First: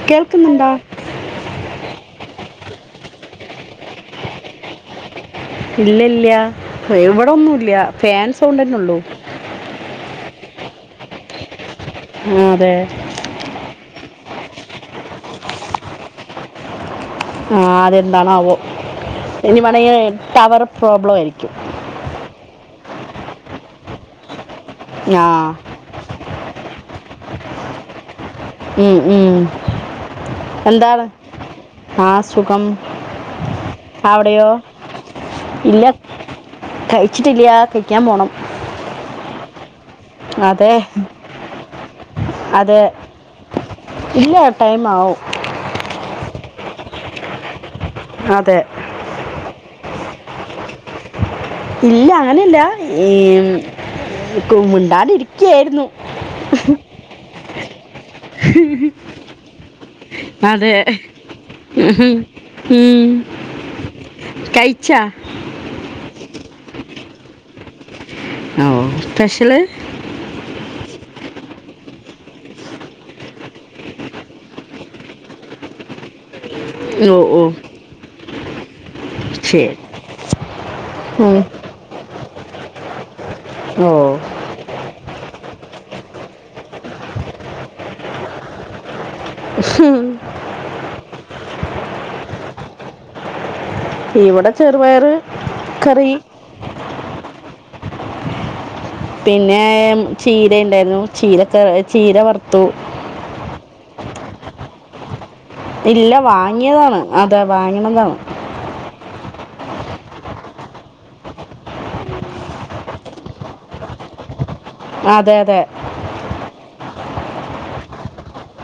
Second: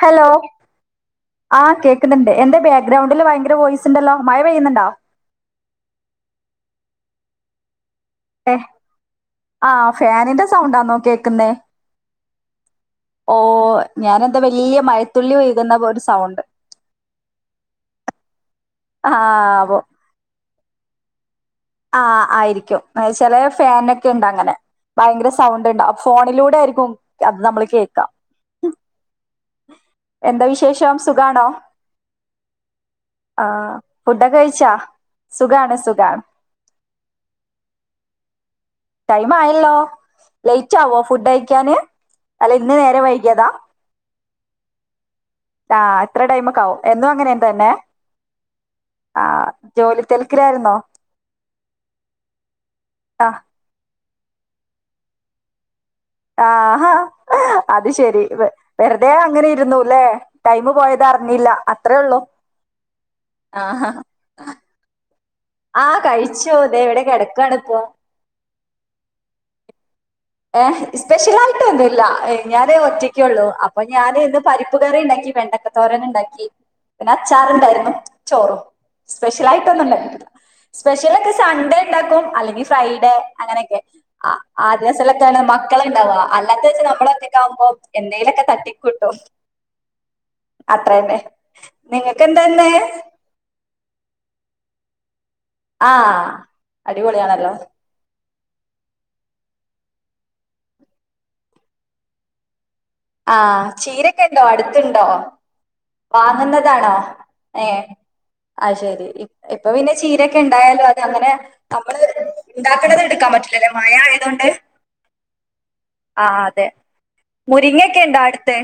Hello കേൾക്കുന്നുണ്ടോ ആഹ് കേക്കുന്നുണ്ട് എന്തേ ബാക്ക്ഗ്രൗണ്ടില് ഭയങ്കര വോയിസ് ണ്ടല്ലോ മഴ പെയ്യുന്നുണ്ടോ ഇല്ല ഇല്ല എവിടൊന്നുംല്ല ഏ ആ ഫാനിന്റെ സൗണ്ടാന്നോ കേൾക്കുന്നേ ആ, അതെ ഓ ഞാനെന്ത വലിയ മഴത്തുള്ളി ഒഴുകുന്ന ഒരു സൗണ്ട് ആഹ് അതെന്താണാവോ ആ ഇനി അപ്പോ വേണ ടവർ പ്രോബ്ലം ആയിരിക്കും ആ ആയിരിക്കും എന്നച്ചല ഫാനോക്കെ ഉണ്ട് അങ്ങനെ ആ ഭയങ്കര സൗണ്ട് ഉണ്ടാവ ഫോണിലൂടെ ആയിരിക്കും അത് നമ്മൾ കേക്കാം ഉം, ഉം. എന്താണ് ആ സുഖം ആ ഫുഡൊക്കെ അവിടെയോ കഴിച്ചാ സുഖാണ് ഇല്ല സുഖാണ് കഴിച്ചിട്ടില്ല കഴിക്കാൻ പോണം ടൈം ആയല്ലോ അതെ ലേറ്റ് ആവോ ഫുഡ് കഴിക്കാന് അല്ല ഇന്ന് അതെ നേരെ വൈകിയതാ ഇല്ല ടൈം ആവും ആഹ് എത്ര ടൈം ഒക്ക ആവും എന്നും അങ്ങനെ എന്ത തന്നെ അതെ ആഹ് ജോലി തെൽക്കിലായിരുന്നോ ഇല്ല അങ്ങനെല്ല ഈ കു മിണ്ടാണ്ട് ഇരിക്കായിരുന്നു ആഹാ അത് ശരി വെറുതെ അങ്ങനെ ഇരുന്നു അല്ലേ ടൈം അതെ പോയത് അറിഞ്ഞില്ല അത്രേയള്ളൂ ഉം. ആഹഹ ഉ ആഹ് കഴിച്ചു ദേ ഇവിടെ കിടക്കാണിപ്പോ ഓ സ്പെഷ്യല് ഏ സ്പെഷ്യൽ ആായിട്ട് ഒന്നും ഇല്ല ഞാാന് ഒറ്റക്കുള്ളൂ അപ്പൊ ഞാാന ഇന്ന് പരിപ്പ് കറി ഉണ്ടാക്കി വെണ്ടക്കത്തോരൻ ഉണ്ടാക്കി ഓ പിന്നെ ഓ അച്ചാറുണ്ടായിരുന്നു ചോറും സ്പെഷ്യൽ ശരി ആയിട്ടൊന്നും ഉണ്ടായിരിക്കില്ല സ്പെഷ്യൽ ഒക്കെ ഉം. സൺഡേ ഉണ്ടാക്കും അല്ലെങ്കിൽ ഫ്രൈഡേ അങ്ങനെയൊക്കെ ഓ ആ ൊക്കാണ് മക്കള ഇണ്ടാവ അല്ലാത്ത വെച്ച നമ്മളൊക്കക്ക ആകുമ്പോ എന്തെലൊക്കെ തട്ടിക്കൂട്ടും അത്രന്നെ നിങ്ങക്ക്െന്താന്നെ ഇവിടെ ചെറുപയറ് ആഹ അടിപൊളിയാണല്ലോ പിന്നെ ചീര ഉണ്ടായിരുന്നു ചീരക്കെ ചീര വറുത്തു ആഹ ചീരൊക്കെ ഉണ്ടോ അടുത്തണ്ടോ ഇല്ല വാങ്ങിയതാണ് അതെ ഏ വാങ്ങണതാണ് അത് ശരി ഇപ്- ഇപ്പൊ പിന്നെ ചീരൊക്കെ ഉണ്ടായാലോ അത് അങ്ങനെ നമ്മള് ഉണ്ടാക്കേണ്ടത് എടുക്കാൻ പറ്റില്ലല്ലേ മഴ ആയത കൊൊണ്ട് അതെ അതെ മുരിങ്ങെ ക്കണ്ട അടുത്തെ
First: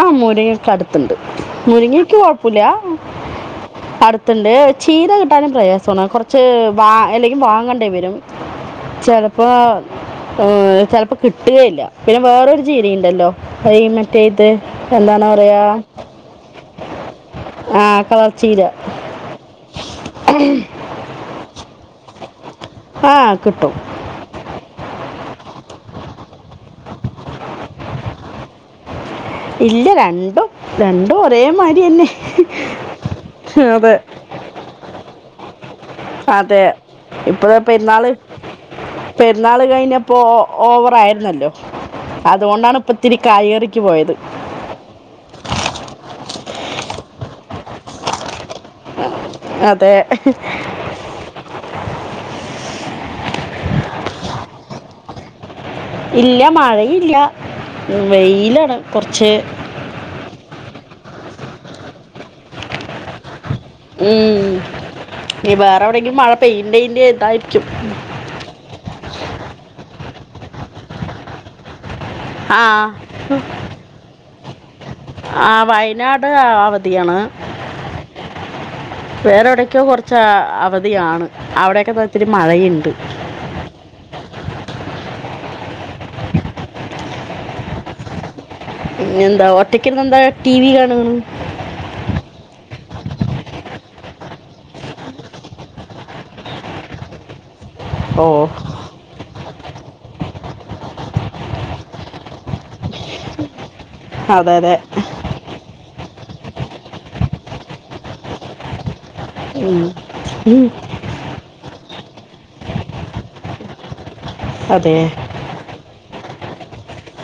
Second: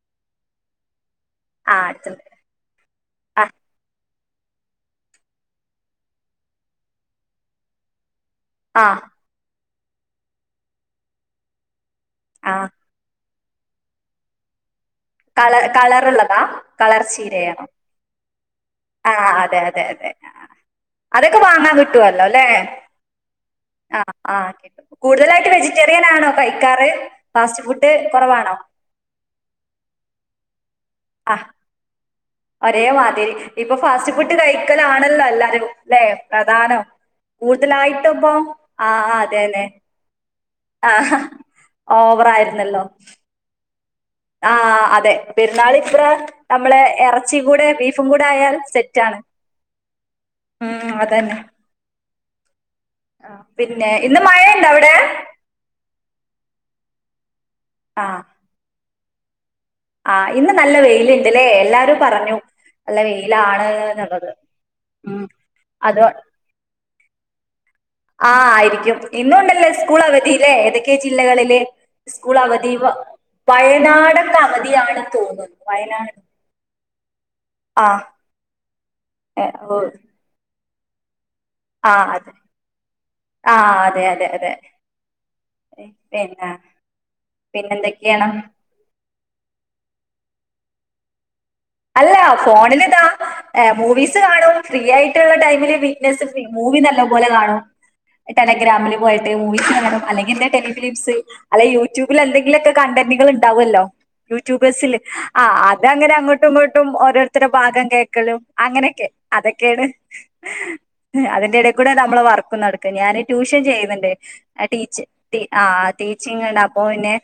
ആഹ മൂരങ്ങൊക്ക അടുത്തുണ്ട് മുറിങ്ങിൽക്ക് കുഴപ്പില്ലയാ ആഹ അടുത്തുണ്ട് ചീര കിട്ടാനും പ്രയാസമാണ് കുറച്ച് വാ അല്ലെങ്കിൽ വാങ്ങേണ്ടി വരും ആ ചലപ്പ ആ ചിലപ്പോ കിട്ടുകയില്ല പിന്നെ ആ വേറൊരു ജീരി ഉണ്ടല്ലോ അ മറ്റേ ഇത് എന്താണ് കളർ പറയുക കളർള്ളതാ കളർ ചീരയാണോ ആ കളർ ചീര ആ അതെ അതെ അതെ അതൊക്കെ വാങ്ങാൻട്ട പിട്ടല്ലോ അല്ലേ ആ കിട്ടും ആഹ ആഹ കേട്ട കൂടുതലായിട്ട് വെജിറ്റേറിയൻ ആണോ കൈക്കാറ് ഫാസ്റ്റ് ഫുഡ് കുറവാണോ ഇല്ല രണ്ടും രണ്ടും ആ ഒരേമാതിരി തന്നെ ഒരേ മാതിരി ഇപ്പൊ അതെ ഫാസ്റ്റ് ഫുഡ് കഴിക്കലാണല്ലോ എല്ലാരും ല്ലേ അതെ പ്രധാനം ഇപ്പ പെരുന്നാള് കൂടുതലായിട്ടിപ്പോ ആ പെരുന്നാള് അതെന്നെ കഴിഞ്ഞപ്പോ ആ ഓവറ ആയിരുന്നല്ലോ അതുകൊണ്ടാണ് ഇപ്പ ഇത്തിരി കയറി പോയത് ആഹ് അതെ പെരുന്നാൾിത്ര നമ്മള ഇറച്ചിയും കൂടെ ബീഫും കൂടെ ആയാൽ സെറ്റാണ് അതെ ഉം അതന്നെ ആ പിന്നെ ഇന്ന് മഴുണ്ടാ അവിടെ ഇല്ല മഴയും ഇല്ല ആ വെയിലാണ് കുറച്ച് ആ ഇന്ന് നല്ല വെയിലുണ്ട്ല്ലേ എല്ലാരും പറഞ്ഞു നല്ല വെയില ഉം വേറെ എവിടെങ്കിലും മഴ പെയ്യന്റെയിന്റെ ടൈ ആആയിരിക്കും ഇന്നണ്ടല്ലേ സ്കൂൾ അവ ല്ലേ ഏതൊക്കെ ജില്ലകളില് സ്കൂൾ ആ അവധിവ വയനാട് അവധിയാണ് ആ വയനാട് അവധി ധിയാണ് ആ ഏ, ഓ വേറെടക്കോ കുറച്ച അവ ആണ് ആ അതെ ആ അതെ അതെ അതെ പിന്നെന്നാ പിന്നെ എന്തൊക്കെയെയാണ് പിന്നെ എന്താ ഒറ്റക്കന്ന എന്താ ടി വി കാണ അല്ല ഫോണിൽതാ മൂവീസ് കാണും ഫ്രീ ആയിട്ടുള്ള ടൈമില് വീറ്റ്നസ് ഫീ മൂവി നല്ല പോലെ കാണും ഓ ടെലിഗ്രാമില് പോയിട്ട് മൂവീസ് കാണും അല്ലെങ്കി എന്റെ ടെലിഫിലിംസ് അല്ലെ യൂട്യൂബിൽ എന്തെങ്കിലുമക്കെ കണ്ടന്റുകൾണ്ടാവുമല്ലോ അതെ അതെ യൂട്യൂബേഴസിൽ ആ അതങ്ങനെ തട്ടുംട്ടും ഓരോരുത്തരുടെ ഭാഗം കേൾക്കലും അങ്ങനെയൊക്കെ ഉം. അതൊക്കെയാണ് ഉം, അതിന്റെ ഇട കൂടെ നമ്മള് വർക്ക് നടക്കും ഞാന് ട്യൂഷൻ ചെയ്യുന്നുണ്ട് അതെ ടീച്ച ആ ടീച്ച അപ്പോ പിന്നെ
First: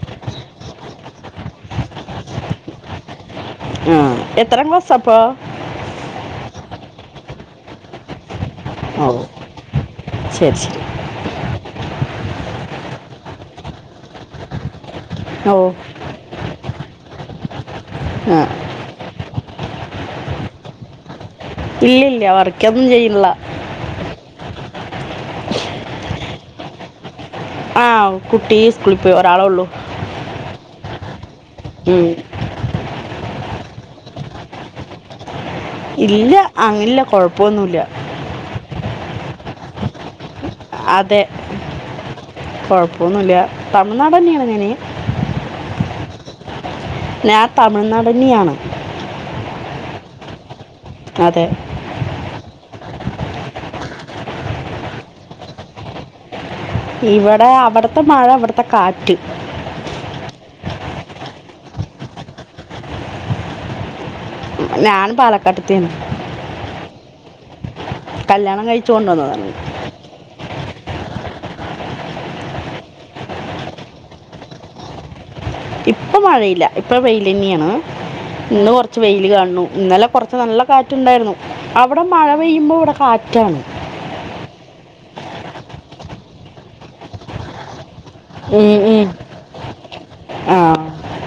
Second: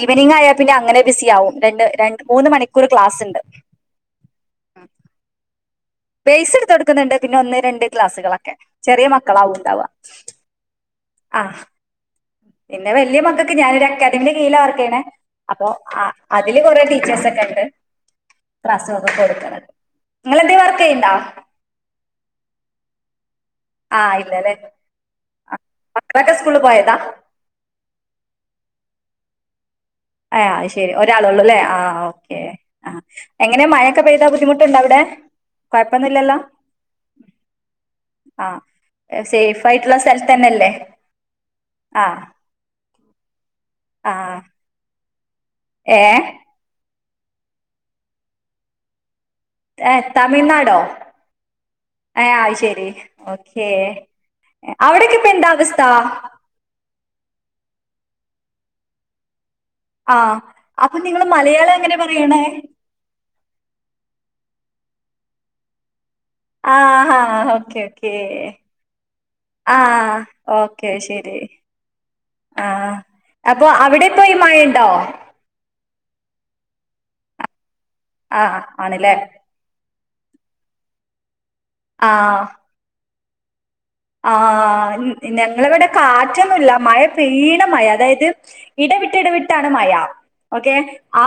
ഈവനിംഗ ആയാൽ പിന്നെ അങ്ങനെ ബിസി ആവും രണ്ട് ര മൂന്നു മണിക്കൂർ ക്ലാസ് ഉണ്ട് ആ എത്രാം ക്ലാസ് അപ്പോ പേസ് എടുത്ത് കൊടുക്കുന്നുണ്ട് പിന്നെ ഒന്ന് രണ്ട് ക്ലാസ്സുകളൊക്കെ ചെറിയ ഓ മക്കളാവുണ്ടവാ ശരി ശരി ആ പിന്നെ വലിയ മക്കൊക്കെ ഞാനൊരു അക്കാദമിന്റെ കീഴയില വർക്ക്‌ ചെയ്യേനെ ഓ അപ്പൊ അത് കുറെ ടീച്ചേഴ്സ ഒക്കെ ഉണ്ട് ആ ത്രാസമൊക്കെ കൊടുത്ത നിങ്ങദേവർക്ക്‌ ക്കല്ല ഇല്ല ഇല്ല വർക്കൊന്നും ചെയ്യില്ല ആ ഇല്ലല്ലേ മക്കൊക്കെ സ്കൂള് പോയതാ ആ കുട്ടി സ്കൂളിൽ പോയി ഒരാളെ ഉള്ളു ആ ശരി ഒ ഒള്ളൂല്ലേ ആ ഓക്കെ ആ എങ്ങനെയാ മഴയൊക്കെ പെയ്താ ബുദ്ധിമുട്ടുണ്ടോ അവിടെ ഇല്ല കുഴപ്പമൊന്നുമില്ലല്ലോ അങ്ങിനില്ല കൊഴപ്പൊന്നുല്ല ആ സേഫ് ആയിട്ടുള്ള സ്ഥല- അതെ കൊഴപ്പൊന്നുല്ല ആ തമിഴ്നാട് തന്നെയാണ് ഞാന് ഏ ഞാൻ തമിഴ്നാടന്നെയാണ് ഏഹ് തമിഴ്നാടോ അതെ ഏ അയ്ശരി ഓക്കെ അവിടെക്കെ ഇപ്പ എന്താ അവസ്ഥ ഇവടെ അവട്ത്തെ മഴ ഇവ്ടത്തെ കാറ്റ് ആ അപ്പൊ നിങ്ങൾ മലയാളം എങ്ങനെ പറയ്ണേ ഞാൻ പാലക്കാട്ടുത്തെണ് ആ ഹ ഓക്കെ- ഓക്കേ കല്യാണം കഴിച്ചോണ്ടന്നതാണ് ആഹ് ഓക്കെ ശരി ആ അപ്പൊ അവിടെപ്പോഴ് മഴ ഇണ്ടോ ഇപ്പൊ മഴയില്ല ഇപ്പം വെയിലന്നെണ് ആഹ് ഇന്ന് കൊർച്ച് ആണല്ലേ വെയില് കാണുണു ഇന്നലെ കുറച്ച് നല്ല കാറ്റ്ണ്ടായിരുന്നു അവിടെ മഴ പെയ്യുമ്പോ ഇവിടെ കാറ്റ്- ട്ടാൺ ആ ന് ഞങ്ങളവ്ടെ കാറ്റൊന്നുല്ല മഴ പെയ്യ്ണ മഴാ അതായ ത് ഇടവിട്ട് ഇടവിട്ടാണ് മഴ ആ ഓക്കെ ആ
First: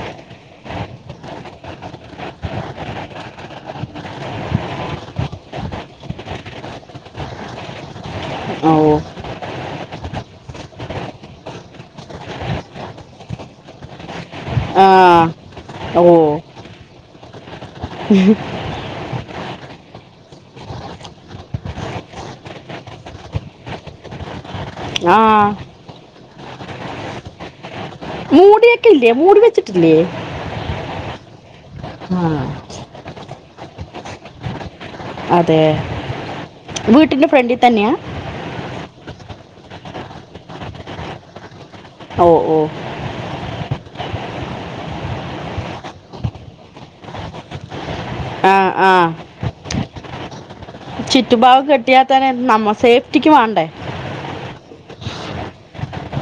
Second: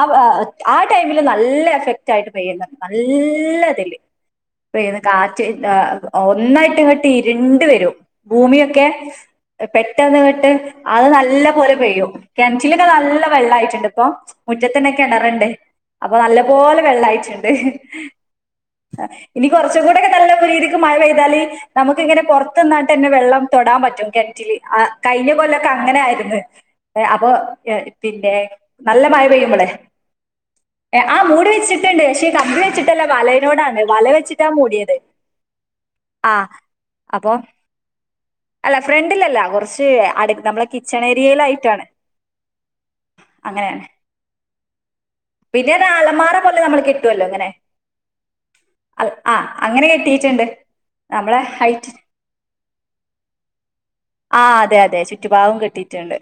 ആ ടൈമിൽ നല്ല എഫക്ടായിട്ട് പെയ്യ്ണ്ട് നല്ല ഇതിൽ പെയ്യ്ണ് കാറ്റ് ഹ് ഒന്നായിട്ട് ഇങ്ങട്ട് ഇര് ഇര്ണ്ട് വരും ഓ ഭൂമിയൊക്കെ പെട്ടെന്ന്ങ്ങട്ട് അഅ് നല്ലപോലെ പെയ്യും കിണറ്റിലൊക്കെ നല്ല വെള്ളായിട്ടുണ്ട് ഇപ്പം ആ മുറ്റത്തന്നെ കിണറുണ്ട് ഓ അപ്പം നല്ലപോലെ വെള്ളവായി റ്റ്ണ്ട് ഇനി കുറച്ചും കൂടെ ഒക്കെ നല്ല രീതിക്ക് മഴ പെയ്താല് നമു ക്ക് ഇങ്ങനെ പുറത്തു നിന്നട്ട് തന്നെ വെള്ളം തൊടാൻ പറ്റും കിണറ്റില് അ ആ കയിഞ്ഞ കൊല്ലം ഒക്കെ അങ്ങനെയായിര്ന്ന് അപ്പം പിന്നെ നല്ല കില്ലെ മഴ മൂടി പെയ്യുമ്പോളെ വെച്ചിട്ടില്ലെ ഏ, ആ മൂടിവച്ചിട്ട് ട്ടുണ്ട് പക്ഷേ കമ്പി വച്ചിട്ടുള്ള വ [unintelligible] വല വച്ചിട്ടാ മൂടിയത് അതെയോ ആ വി ട്ടിൻ്റെ ഫ്രണ്ടി തന്നെയാ ഫ്രഡിൽ അല്ല കൊർച്ച് അട് നമ്മളെ കിച്ചൺ ഏരിയയിലായിട്ടാണ് ഓ ഓ ങ്ങനെയാ പിന്നെ അത് അലമാരപോലെ നമ്മള് കെട്ടുവല്ലോ ഇങ്ങനെ ആ ആ അങ്ങനെ കെട്ടീയിട്ടുണ്ട് ചിട്ടു ഭാവ കട്ടിയാ തെ നമ്മ സേഫ്റ്റിക്ക് വേണ്ടേ ആ അതെ അതെ ചുറ്റുപാവവും കിട്ടിട്ടുണ്ട്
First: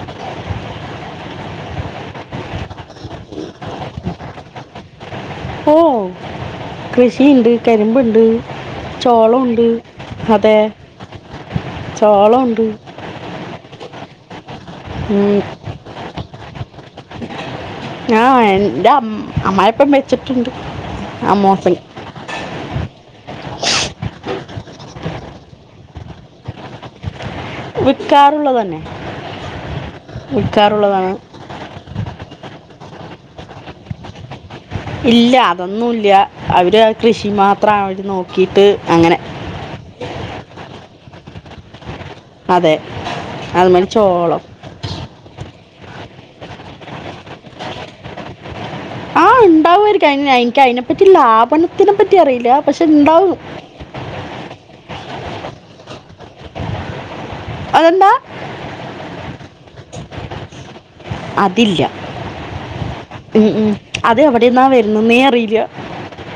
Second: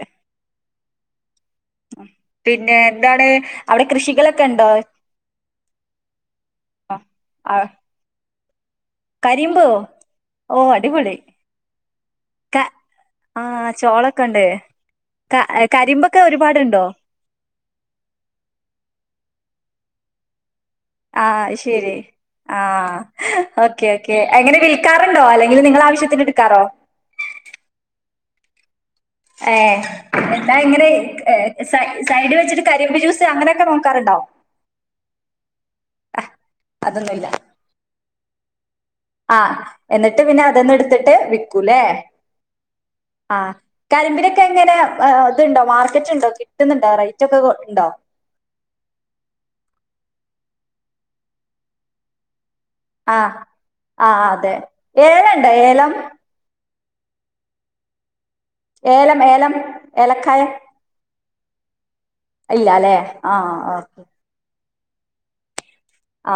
പിന്നെ എന്താണ് അവിടെ കൃഷികളൊക്കെ ഉണ്ടോ ഓ കൃഷിയുണ്ട് ആ, കരിമ്പുണ്ട് കരിമ്പോ ചോളംുണ്ട് അതെ ഓ അടിപൊളി ചോളമുണ്ട് ആ ചോള ക്കണ്ടേ ഉം, കാ കരി്പ ഒക്കെ ഒരുപാടുണ്ടോ ആഹ എന്റെ അ അമ്മപ്പം വെച്ചിട്ടുണ്ട് ആഹ് അമ്മോസൻ ശരി ആഹ ഓക്കെ ഓക്കെ എങ്ങനെ വിൽക്കാറുണ്ടോ അല്ലെങ്കിൽ നിങ്ങ ആവശ്യത്തിന് എടുക്കാറോ വിൽക്കാറുള്ളത് തന്നെ ഏ എന്നാ എങ്ങനെ വിൽക്കാറുള്ളതാണ് സൈഡ് വെച്ചിട്ട് കരിമ്പ് ജ്യൂസ് അങ്ങനെയൊക്കെ നോക്കാറണ്ടോ ഇല്ല അതൊന്നുംല്ല അവര് കൃഷി മാത്രം അവര് നോക്ക കിട്ട് ആഹ എന്നിട്ട് പിന്നെ അതന്ന എടുത്തിട്ട് വിൽക്കൂല്ലേ അതെ ആഹ അതുമാതിരി ചോളം കരിമ്പിലൊക്കെ എങ്ങനെ ഇണ്ടോ മാർക്കറ്റ് ഉണ്ടോ കിട്ടുന്നുണ്ടോ റേറ്റ് ഒക്കെ ഉണ്ടോ ആ ഉണ്ടാവുമായിരിക്കും എനിക്ക് അതിനെപ്പറ്റി ലാഭണത്തിനെ പറ്റി അറിയില്ല പക്ഷെ എന്താവും ഏല ഉണ്ടാ ഏലം അതെന്താ ഏലം ഏലം ഏലക്കായ അതില്ല ഇല്ലാല്ലേ ഉ ആഹ് ഉ ഓക്കെ. അത എവിടെന്നാ വ എന്നന്നീ അറിയില്ല ആ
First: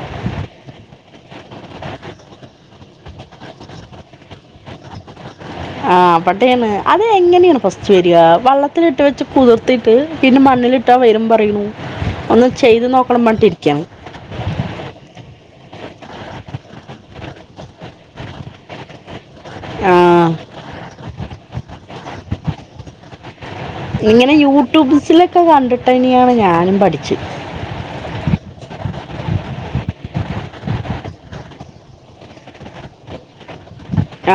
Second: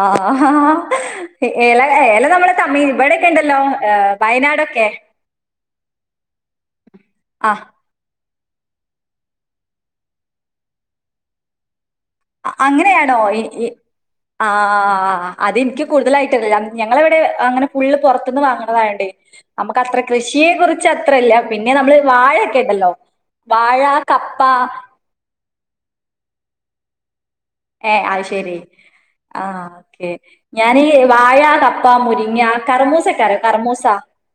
ഏല ഏല നമ്മള തമി ഇവിടെൊക്കെ ഉണ്ടല്ലോ വയനാടൊക്കെ ആഹ പട്ടയാണ് അത് ആഹ് എങ്ങനെയാണ് പസ് വരിക വള്ളത്തിലിട്ട് വെച്ച് കുതിർത്തിട്ട് പിന്നെ മണ്ണിലിട്ടാൽ വരും പറയൂ അങ്ങനെയാണോ ആ അതെനിക്ക് കൂടുതലായിട്ട അല്ല ഞങ്ങള ഇവിടെ അങ്ങനെ ഫള്ള് പുറത്തുന്ന് വാങ്ങണതായണ്ടേ നമുക്ക് ആ അത്ര കൃഷിയെ കുറിച്ച് ച്ചത്രല്ല പിന്നെ നമ്മള് വാഴക്കെ ഇണ്ടല്ലോ വാഴ, ഇങ്ങനെ കപ്പ യൂട്യൂബ്സിലൊക്കെ കണ്ടി ട്ടന്നെയാണ് ഞാനും പഠിച്ച് ഏഹ് അത് ശെരി ആഹ് ഓക്കെ ഞാനീ വാഴ കപ്പ മുരിങ്ങ കറമൂസൊക്കെ അറിയോ കറമൂ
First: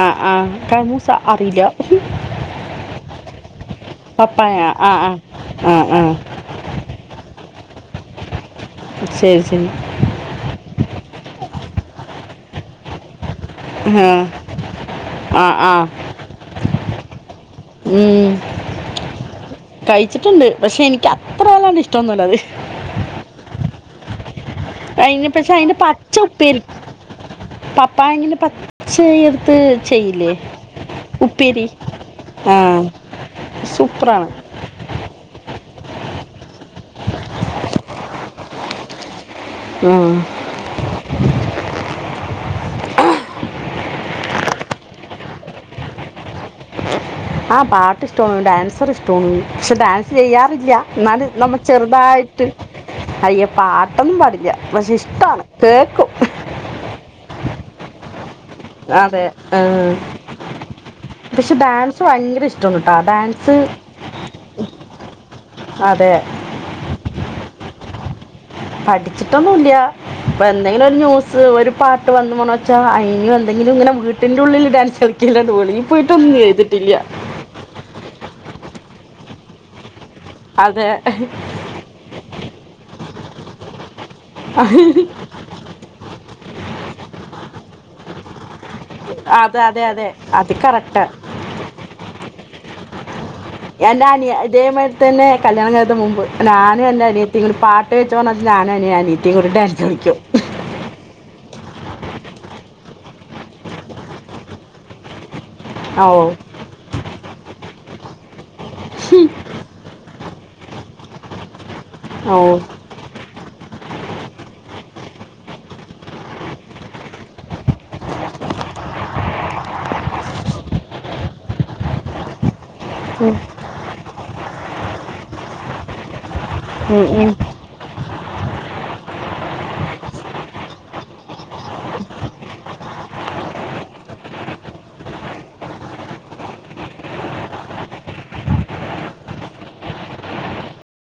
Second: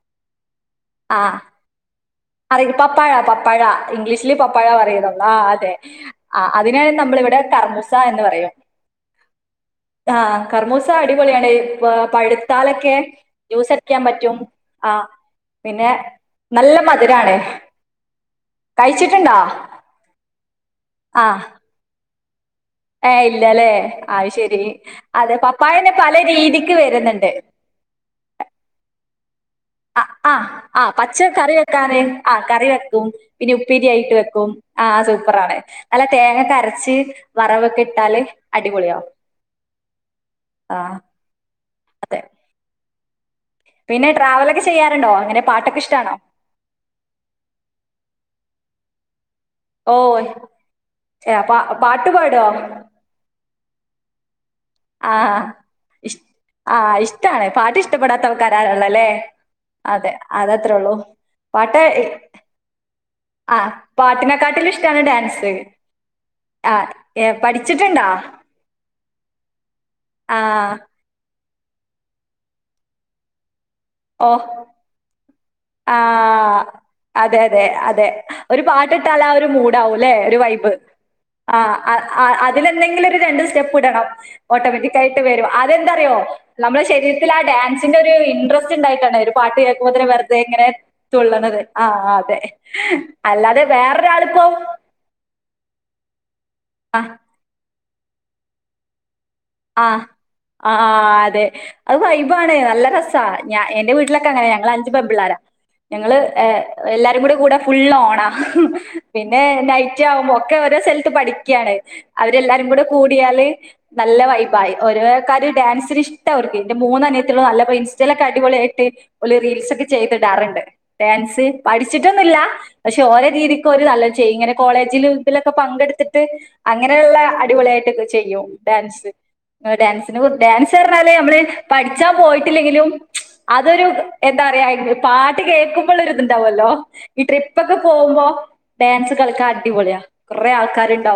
ആഹ് ആഹ് കറിമൂസ അറിയില്ല പ്പായാ പപ്പാഴ ഇംഗ്ലീഷില് പപ്പായ പപ്പാഴ ആ ആ പറയലൊള്ളൂ ആഹ് അതെ ആ അതിന് നമ്മളിവിടെ കറുമൂ സ എന്ന് പറയും. ശരി ശരി സഅടിപൊളിയാണ് പ പഴുത്താലൊക്കെ ജ്യൂസ് അടിക്കാൻ പറ്റും ആ ആ ആ ആ പിന്നെ നല്ല മധുരാണ്. ഉം കഴിച്ചിട്ടുണ്ടോ കഴിച്ചിട്ടുണ്ട്. പക്ഷെ എനിക്ക് അത്ര അങ്ങട് ഇഷ്ട ഒന്നല്ല അത്. ഏ് ഇല്ല ല്ല ആ ശരി. അയിന് അതെ പക്ഷെ അയിന്റെ പപ്പായന്നെ പല പച്ച ഉപ്പേരി രീതിക്ക് വരുന്നുണ്ട് പപ്പായെന്റെ പച്ച ചെയ്യ അ അ ആ പച്ച കറി ഉപ്പേരി വെക്കാന് ആ കറി വെക്കും പിന്നെ ഉപ്പേരി ആയിട്ട് സൂപ്പറാണ് വെക്കും ആ സൂപ്പർ ആണ്. നല്ല തേങ്ങക്കെ അരച്ച് വറവൊക്കെ ഇട്ടാല് അടി പൊളിയാവും. ഉം. ആഹ് അതെ. പിന്നെ ട്രാവലൊക്കെ ചെയ്യാറുണ്ടോ അങ്ങനെ പാട്ടൊക്കെ ഇഷ്ടാണോ? ആഹ് പാട്ടിഷ്ടമാണ് ഡാൻസർ ഇഷ്ടമാണ്. പക്ഷെ ഓ ഡാൻസ് ചെയ്യാറില്ല എന്നാല് ഏഹ് നമ്മ പാ പാട്ട് ചെറുതായിട്ട് പാടോ അയ്യ പാട്ടൊന്നും പാടില്ല. പക്ഷെ ഇഷ്ടാണ് ആഹ് കേക്കും. ഇഷ് ആഹ് ഇഷ്ടാണ് പാട്ടിഷ്ട പെടാത്തവ വരാറുള്ളല്ലേ അതെ ഉം. അതെ അതത്രേള്ളൂ പക്ഷെ പാട്ട് ഡാൻസ് ഭയങ്കര ഇഷ്ടമാണ് കേട്ടോ ഡാൻസ് ആഹ് പാട്ടിനെക്കാട്ടില് ഇഷ്ടാണ് ഡാൻസ് അതെ ആഹ് പഠിച്ചിട്ടുണ്ടാ? പഠി ച്ചിട്ടൊന്നൂല്ല ഇപ്പൊ എന്തെങ്കിലും ഒരു ന്യൂസ് ഉം ഒരു പാട്ട് വന്നൂന്ന് വെച്ചാ അയ്നും [unintelligible] എന്നും ഇങ്ങനെ വീട്ടിന്റെ ഓഹ് ഉള്ളിൽ ഡാൻസ് കളിക്കേല്ലാണ്ട് വെളി ആ പോയിട്ടൊന്നും ചെയ്തിട്ടില്ല. അതെ അതെ അതെ ഒരു പാട്ടിട്ടാലാ ഒരു മൂടാവ അല്ലെ ഒരു വൈബ് അതെ ആഹ് ആ അ അതിലെന്തെങ്കിലും ഒരു രണ്ട് സ്റ്റെപ്പ് ഇടണംോ ഓട്ടോമാറ്റിക് ആയിട്ട് വരും അതെന്താറിയോ നമ്മുടെ ശരീരത്തില ആ ഡാൻസിന്റെ ഒരു ഇൻ്ര ണ്ടായിക്കണ്ടേ ഒരു പാട്ട് അതെ അതെ അതെ കേൾക്കുമ്പോത്തേെ അത് കറക്റ്റാണ് ഹ എന്റെ ഞാനൻ ആ എന്നെ അിയത്തി ഇങ്ങനൊട്ട് വെോ ഞാന ഞാാന ആഹ് ആ അതെ അത് വൈബാണ് നല്ല രസ ഞ എന്റെ വീട്ടിലൊക്കെ അങ്ങനെ ഞങ്ങൾ അഞ്ച് പെ പിിള്ളോര ഓ ഞങ്ങള്ൾ എല്ലാരും കൂടെ കൂടെ പുല്ലോണ പിന്നെ നൈറ്റ് ആവുമ്പോ ഒക്കെ ഓരോ സ്ഥലത്ത് പഠിക്കുകയാണ്േ ഓ അവരെല്ലാരും കൂടെ കൂടിയാല് നല്ല ബായ ഓരോക്കാര്ർ ഡാൻസിന് ഇഷ്ടം അവർക്ക് ഇന്റെ മൂന്നനയത്തിലുള്ള നല്ല ഇൻസ്റ്റയിലൊക്കെ അടിപൊളിയ ആായിട്ട് ഒരു റീൽസ് ഒക്കെ ചെയ്തിടാറുണ്ട് ഡാൻസ് പഠിച്ചിട്ടൊന്നുമില്ല പക്ഷെ ഓരോ ഉം, രീതിക്കും അവര് നല്ല ഇങ്ങനെ കോളേജിൽ ഇതിലൊക്കെ പങ്കെടുത്തിട്ട് ഉം, അങ്ങനെയുള്ള ഉം. അടിപൊളിയായിട്ടൊക്കെ ചെയ്യും ഡാൻസിന് ഡാൻസ് പറഞ്ഞാല്േ നമ്മള് പഠിച്ചാൻ പോയിട്ടില്ലെങ്കിലും അതൊരു എന്താ പറയാ പാട്ട് കേക്കുമ്പോൾ ഒരിതുണ്ടാവുമല്ലോ ഈ ട്രിപ്പൊക്കെ പോകുമ്പോ ഡാൻസ് കളിക്കാൻ അടിപൊളിയാ കുറേ ആൾക്കാരുണ്ടാവും